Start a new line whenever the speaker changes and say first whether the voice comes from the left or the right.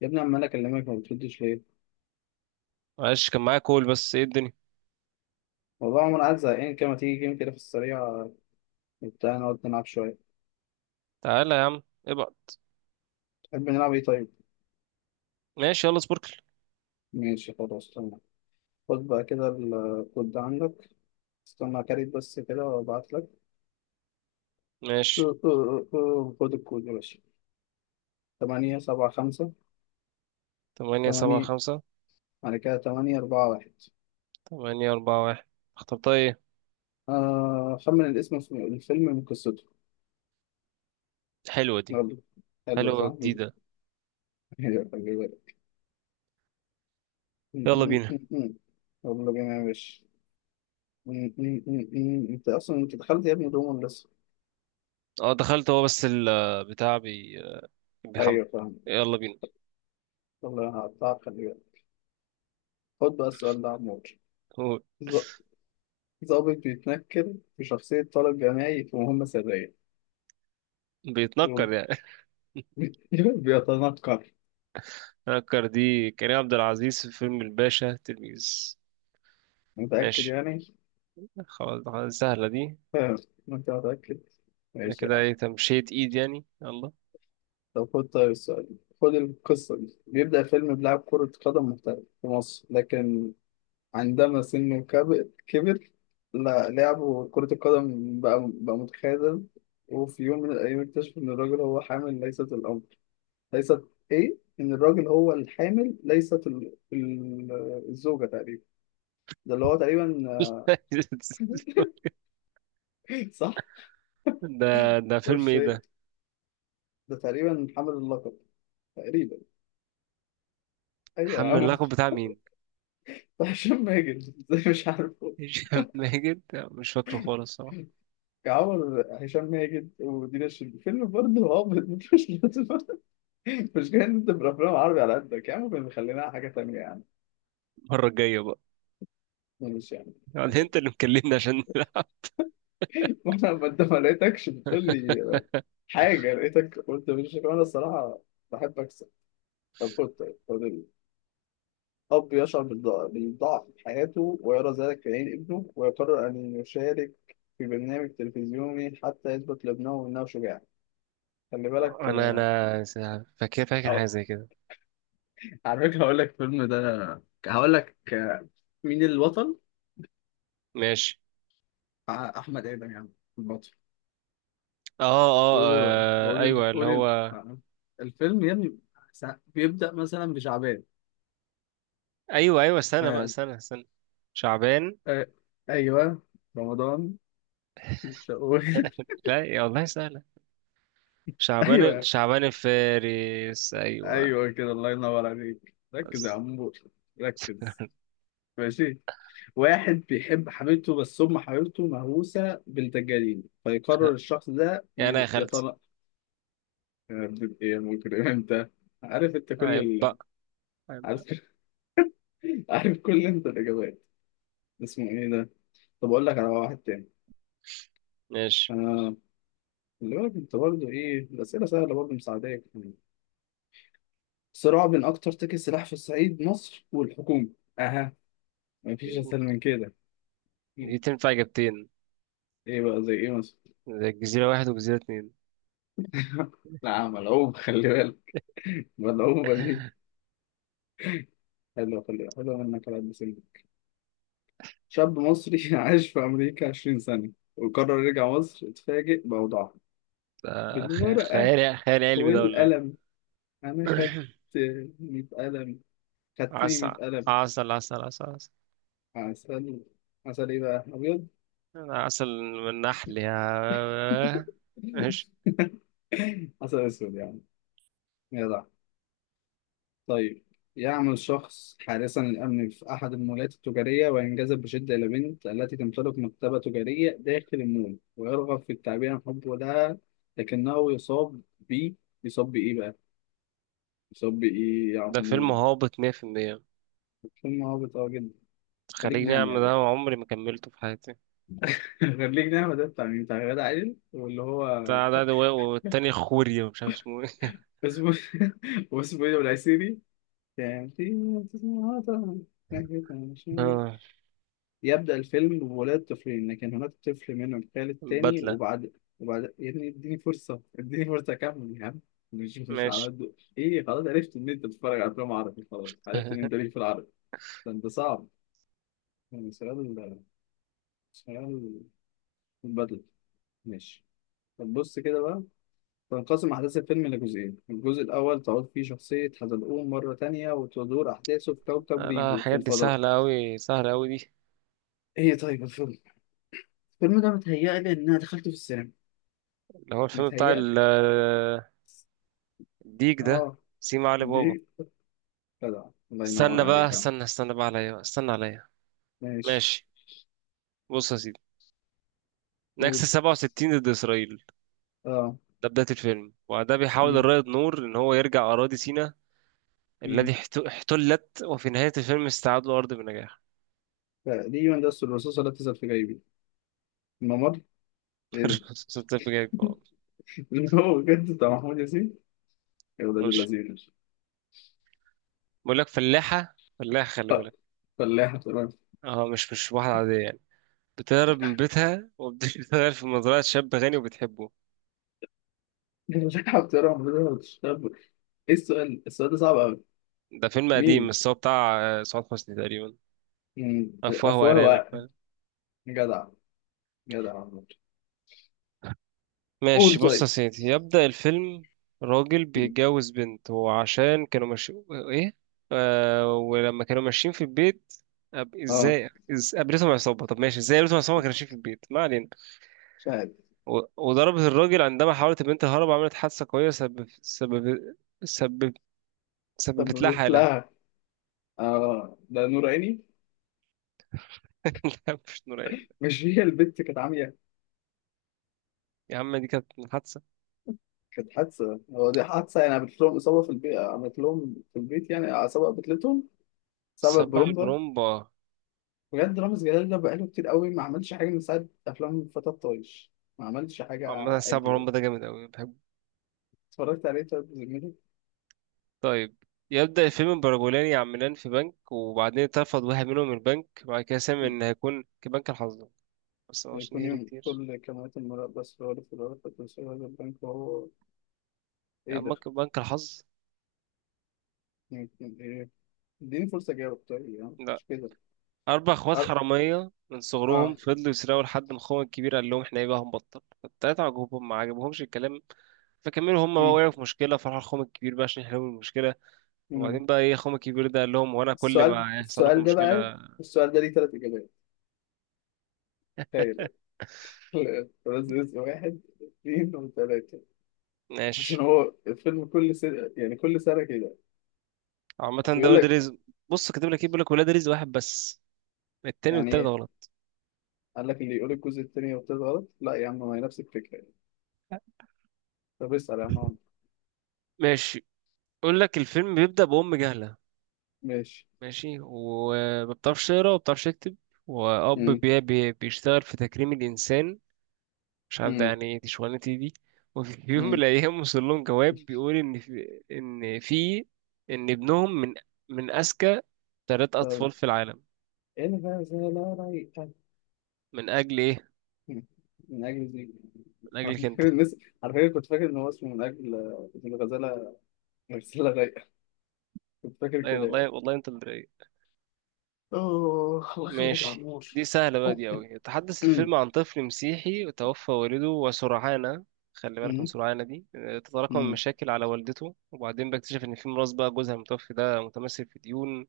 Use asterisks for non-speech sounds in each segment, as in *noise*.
left: يا ابني عمال اكلمك ما بتردش ليه؟
right: معلش، كان معايا كول، بس ايه الدنيا.
left: والله عمر عايز زهقان كده، ما تيجي جيم كده في السريع بتاع نقعد نلعب شوية؟
right: تعالى يا عم ابعد.
left: تحب نلعب ايه طيب؟
right: ماشي يلا سبوركل.
left: ماشي، خلاص تمام. خد بقى كده الكود ده عندك. استنى كاريت بس كده وابعت لك.
right: ماشي.
left: *laughs* خد الكود يا باشا. تمانية سبعة خمسة
right: تمانية سبعة
left: تمانية.
right: خمسة
left: بعد كده تمانية أربعة واحد.
right: 8 4 1. اخترتها ايه؟
left: آه، خمن الاسم الفيلم من قصته.
right: حلوة دي.
left: يلا. حلو
right: حلوة
left: صح؟ *laughs*
right: جديدة. يلا بينا.
left: يلا بينا يا باشا. م- م- م- م. انت اصلا انت دخلت يا ابني دوما لسه.
right: اه دخلت، هو بس البتاع بيحمل.
left: ايوه فاهم.
right: يلا بينا.
left: والله انا هقطعك، خلي بالك. خد بقى السؤال ده عمور.
right: هو
left: ظ- ظابط بيتنكر في شخصية طالب جامعي في مهمة سرية.
right: بيتنكر
left: بي-
right: يعني *laughs*
left: *laughs* بيتنكر.
right: نكر دي كريم عبد العزيز في فيلم الباشا تلميذ.
left: متأكد
right: ماشي.
left: يعني؟
right: خلاص خلاص، سهلة دي.
left: فاهم. انت متأكد؟
right: ده
left: ماشي يا
right: كده
left: عم.
right: ايه تمشية ايد يعني، يلا.
left: طب خد طيب السؤال ده. خد القصة دي. بيبدأ فيلم بلاعب كرة قدم محترف في مصر، لكن عندما سنه كبر، لا لعبه كرة القدم بقى متخاذل. وفي يوم من الأيام اكتشف إن الراجل هو حامل ليست الأمر. ليست إيه؟ إن الراجل هو الحامل ليست ال... ال... الزوجة تقريبا. ده اللي هو تقريبا.
right: *laughs*
left: *laughs* صح؟
right: ده ده
left: ده
right: فيلم
left: مش
right: ايه
left: هي.
right: ده؟
left: ده تقريبا حامل اللقب. تقريبا. أيوه يا
right: حمل
left: عم.
right: اللقب بتاع مين؟
left: *laughs* هشام ماجد. إزاي مش عارفه؟
right: هشام ماجد. مش فاكره خالص صراحة.
left: يا عمر، هشام ماجد ودينا الشربيني فيلم برضه هابط، مش لازم. المشكلة إن أنت بالأفلام العربي على قدك يا عم. خلينا على حاجة تانية يعني.
right: المرة الجاية بقى.
left: مش يعني. *laughs*
right: يعني انت اللي مكلمني عشان نلعب.
left: وأنا ما أنت ما لقيتكش بتقول لي
right: *laughs*
left: حاجة، لقيتك قلت مش أنا الصراحة، بحب أكسب. طب خد طيب خد أب يشعر بالضعف في حياته ويرى ذلك في عين ابنه، ويقرر أن يشارك في برنامج تلفزيوني حتى يثبت لابنه أنه شجاع. خلي بالك،
right: انا
left: آه،
right: انا فاكر فاكر حاجة
left: هقول-
right: زي كده.
left: *laughs* على فكرة هقول لك الفيلم ده، هقول لك آه، مين البطل؟
right: ماشي.
left: آه، أحمد آدم يا عم، البطل.
right: اه اه
left: قولوا
right: آه،
left: قولي
right: ايوه
left: ال-
right: اللي
left: قولي ال-
right: هو.
left: آه. الفيلم يا ابني بيبدأ مثلا بشعبان.
right: ايوه ايوه، استنى بقى
left: آه.
right: استنى استنى. شعبان.
left: آه. ايوه رمضان شوال.
right: لا يا والله سهلة.
left: *laughs*
right: شعبان
left: ايوه.
right: شعبان الفارس، ايوه.
left: ايوه كده، الله ينور عليك، ركز يا
right: بس.
left: عمور، ركز. ماشي. واحد بيحب حبيبته بس أم حبيبته مهووسة بالدجالين،
right: خ-
left: فيقرر الشخص ده
right: يعني يا خالتي.
left: يطلق. إيه يا مجرم *laughs* أنت؟ عارف أنت كل
right: عيب
left: ال...
right: بقى، عيب
left: عارف.
right: بقى.
left: *laughs* عارف كل أنت الإجابات. اسمه إيه ده؟ طب أقول لك على واحد تاني.
right: ماشي.
left: آه. اللي بالك انت برضه ايه الاسئله سهله، برضه مساعداك يعني. صراع بين اكتر تاجر سلاح في الصعيد مصر والحكومه. اها. مفيش اسهل من كده. مم.
right: دي تنفع اجابتين.
left: ايه بقى زي ايه مثلا؟
right: ده جزيرة واحد وجزيرة اتنين.
left: *laughs* لا، ملعوب خلي بالك، ملعوبه دي، حلوه، خلي بالك، حلوه منك على قد سنك. شاب مصري *laughs* عاش في امريكا 20 سنه وقرر يرجع مصر، اتفاجئ بوضعها.
right: ده
left: بالورقه
right: خيال خيال علمي، ده ولا ايه؟
left: والقلم انا خدت
right: *coughs*
left: 100 قلم. خدتني
right: عسل،
left: 100 قلم.
right: عسل، عسل، عسل، عسل،
left: عسل. عسل ايه بقى ابيض؟
right: عسل من النحل يا *laughs* ماشي.
left: *laughs* حسن اسود يعني. جدع. طيب. يعمل شخص حارسا للامن في احد المولات التجاريه، وينجذب بشده الى بنت التي تمتلك مكتبه تجاريه داخل المول، ويرغب في التعبير عن حبه لها، لكنه يصاب ب. يصاب بايه بقى؟ يصاب بايه يا
right: ده فيلم
left: عم؟
right: هابط 100%.
left: فيلم هابط قوي جدا. خليج
right: خليج
left: نعمة يا
right: نعمة ده
left: باشا.
right: عمري ما كملته في حياتي.
left: *laughs* خليج نعمة ده بتاع مين؟ *laughs* بتاع غادة عادل واللي هو
right: بتاع ده والتاني خوري ومش عارف اسمه ايه.
left: اسمه *laughs* واسمه ايه ده؟ والعسيري يعني.
right: *laughs* آه،
left: يبدأ الفيلم بولاد طفلين، لكن هناك طفل منهم خال التاني،
right: البدلة.
left: وبعد. وبعد يا ابني اديني فرصة، اديني فرصة أكمل يا عم. مش على
right: ماشي.
left: قد إيه، خلاص عرفت إن أنت بتتفرج على أفلام عربي، خلاص عرفت إن أنت
right: *laughs*
left: ليك في العربي، ده أنت صعب يعني. سؤال، سؤال، بدل. ماشي. طب بص كده بقى. تنقسم أحداث الفيلم لجزئين، الجزء الأول تعود فيه شخصية حزلقوم مرة تانية، وتدور أحداثه في كوكب
right: انا
left: ريبو في
right: الحاجات دي
left: الفضاء.
right: سهلة أوي، سهلة أوي دي.
left: إيه طيب الفيلم. الفيلم ده متهيألي إن أنا دخلته في السينما.
right: اللي هو الفيلم بتاع
left: متهيألي.
right: *laughs* الديك ده.
left: اه.
right: سيما علي بابا.
left: دي. جدع. الله ينور
right: استنى بقى
left: عليك يا عم.
right: استنى استنى بقى عليا، استنى عليا.
left: ماشي.
right: ماشي. بص يا سيدي، نكسة
left: قول.
right: 67 ضد إسرائيل.
left: اه.
right: ده بداية الفيلم، وده بيحاول
left: مم.
right: الرائد نور إن هو يرجع أراضي سيناء الذي
left: مم.
right: احتلت. وفي نهاية الفيلم استعاد الأرض بنجاح.
left: تقريبا ده أسر الرصاصة لا تزال في جيبي، الممر. ايه ده؟
right: *laughs* صوت الفيلم جاي.
left: *laughs* هو بجد بتاع محمود ياسين؟ يا ولاد
right: ماشي.
left: اللذين.
right: بقول لك فلاحة فلاحة، خلي
left: آه،
right: بالك.
left: فلاحة ترى.
right: اه، مش واحدة عادية يعني. بتهرب من بيتها وبتشتغل *laughs* في مزرعة شاب غني وبتحبه.
left: فلاحة ترى المفروض بتشتغل *laughs* ايه السؤال؟ السؤال ده صعب قوي.
right: ده فيلم قديم
left: مين؟
right: بس هو بتاع سعاد حسني تقريبا.
left: مم.
right: أفواه
left: أفواه
right: وأرانب.
left: وعقل. جدع. جدع والله.
right: ماشي
left: قول
right: بص يا
left: طيب.
right: سيدي، يبدأ الفيلم. راجل
left: مم.
right: بيتجوز بنت وعشان كانوا ماشيين، ايه ولما كانوا ماشيين في البيت،
left: اه.
right: ازاي قابلتهم عصابة. طب ماشي، ازاي قابلتهم عصابة ما كانوا ماشيين في البيت، ما علينا.
left: مش عارف.
right: وضربت الراجل عندما حاولت البنت الهرب، عملت حادثة قوية، سبب
left: طب
right: سببت لها
left: بيت
right: حالة.
left: لها. اه، ده نور عيني.
right: *laughs* لا، مش نور عيني.
left: مش هي البت كانت عامية.
right: يا عم دي كانت حادثة.
left: كانت حادثة، هو دي حادثة يعني، عملت لهم إصابة في البيت، عملت لهم في البيت يعني إصابة قتلتهم. سبب
right: سبع
left: برومبا.
right: البرومبا.
left: بجد رامز جلال ده بقاله كتير قوي ما عملش حاجة من ساعة أفلام فتى الطايش، ما عملش حاجة.
right: عامة سبع
left: عدلة.
right: البرومبا ده جامد أوي بحبه.
left: اتفرجت عليه طيب زميلي.
right: طيب، يبدأ الفيلم برجلان يعملان في بنك، وبعدين اترفض واحد منهم من البنك، وبعد كده سمع إن هيكون كبنك الحظ. بس هو عشان
left: يكون
right: يهري
left: يوم
right: كتير.
left: كل كاميرات المراقبة سرارة في الورقة تنشر هذا البنك وهو. إيه
right: يعني
left: ده؟
right: بنك الحظ.
left: يمكن إيه؟ إديني فرصة أجاوب طيب، يعني
right: لا.
left: مش كده.
right: أربع إخوات
left: أر-
right: حرامية من صغرهم
left: آه.
right: فضلوا يسرقوا لحد ما أخوهم الكبير قال لهم إحنا إيه بقى هنبطل، فالتلاتة عجبهم ما عجبهمش الكلام. فكملوا هم بقى،
left: مم.
right: وقعوا في مشكلة فراحوا لأخوهم الكبير بقى عشان يحلوا المشكلة.
left: مم.
right: وبعدين بقى إيه أخوهم الكبير ده قال لهم وأنا كل
left: السؤال
right: ما يحصل لكم
left: السؤال ده بقى.
right: مشكلة.
left: السؤال ده ليه تلات إجابات؟ تخيل.
right: *laughs*
left: لا، بس اسم واحد اثنين وثلاثة.
right: ماشي.
left: عشان هو الفيلم كل سنة يعني، كل سنة كده
right: عامة ده
left: بيقول
right: ولاد
left: لك.
right: رزق. بص كاتب لك إيه؟ بيقول لك ولاد رزق واحد بس، التاني
left: يعني
right: والتالت
left: ايه؟
right: غلط.
left: قال لك اللي يقول الجزء التاني والتالت غلط، لا يا عم، ما هي نفس الفكرة يعني. طب اسأل يا عم عمرو.
right: ماشي. يقول لك الفيلم بيبدأ بأم جهلة،
left: ماشي.
right: ماشي، وما بتعرفش تقرا وما بتعرفش تكتب. وأب
left: مم.
right: بي بي بيشتغل في تكريم الإنسان، مش عارف ده
left: مم.
right: يعني ايه، دي شغلانتي دي. *laughs* وفي يوم من
left: مم.
right: الأيام وصل لهم جواب بيقول إن في إن ابنهم من أذكى ثلاث
left: طب
right: أطفال في العالم.
left: الغزالة رايقة.
right: من أجل إيه؟
left: مم. من أجل زيك.
right: من
left: على
right: أجلك أنت.
left: فكرة الناس، *laughs* على فكرة كنت فاكر إن هو اسمه من أجل، من الغزالة، غزالة رايقة، كنت فاكر
right: أي
left: كده يعني.
right: والله، والله أنت اللي رايق.
left: أوه، الله يخليك يا
right: ماشي
left: عمور.
right: دي سهلة بقى،
left: أوه.
right: دي أوي. يتحدث
left: مم.
right: الفيلم عن طفل مسيحي توفى والده وسرعانة، خلي بالك من
left: مم.
right: سرعانة دي، تتراكم
left: مم.
right: المشاكل على والدته، وبعدين بيكتشف إن في ميراث بقى جوزها المتوفي ده متمثل في ديون.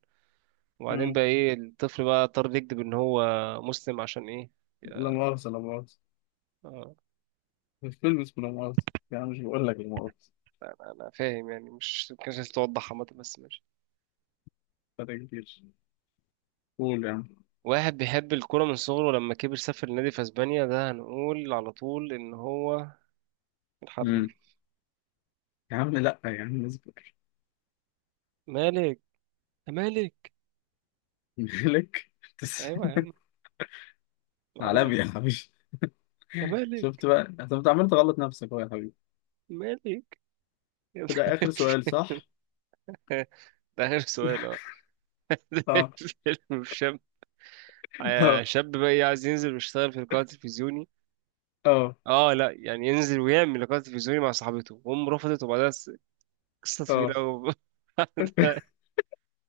right: وبعدين
left: مم.
right: بقى إيه، الطفل بقى اضطر يكذب إن هو مسلم، عشان إيه.
left: لا مؤاخذة. لا مؤاخذة.
right: آه،
left: مش فيلم اسمه لا مؤاخذة؟ يا عم مش بقول لك لا مؤاخذة.
right: أنا فاهم يعني، مش مكانش عايز توضح، عامة بس ماشي.
left: فرق كبير. قول يا عم.
right: واحد بيحب الكورة من صغره، ولما كبر سافر لنادي في أسبانيا، ده هنقول على طول إن هو الحريف.
left: مم. يا عم لا يا عم اصبر.
right: مالك، يا مالك.
left: *laughs* مالك. تس-
right: أيوة يا عم.
left: *laughs*
right: العالمي.
left: عالمي يا حبيبي.
right: يا مالك.
left: شفت بقى انت، أنت عمال تغلط نفسك اهو يا حبيبي.
right: مالك، يا
left: ده اخر سؤال
right: مالك.
left: صح؟
right: *laughs* ده آخر سؤال
left: اه.
right: *laughs* فيلم شاب.
left: *laughs* اه.
right: شاب بقى إيه، عايز ينزل ويشتغل في لقاء تلفزيوني.
left: اه.
right: اه لا، يعني ينزل ويعمل لقاء تلفزيوني مع صاحبته وام رفضت، وبعدها قصة
left: اه.
right: طويلة أوي. *laughs*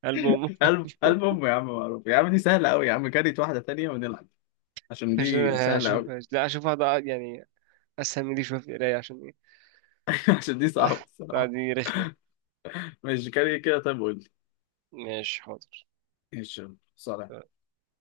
right: قلب أمه.
left: قلب
right: *laughs*
left: امه يا عم معروف، يا عم دي سهلة قوي يا عم، كاريت واحدة تانية ونلعب عشان
right: عشان
left: دي سهلة
right: هشوف،
left: قوي.
right: لا أشوف واحدة يعني أسهل من دي شوية في القراية عشان إيه.
left: *laughs* عشان دي صعبة
right: لا،
left: الصراحة.
right: دي رخمة.
left: ماشي، كاري كده طيب قول لي.
right: ماشي حاضر.
left: ايش صار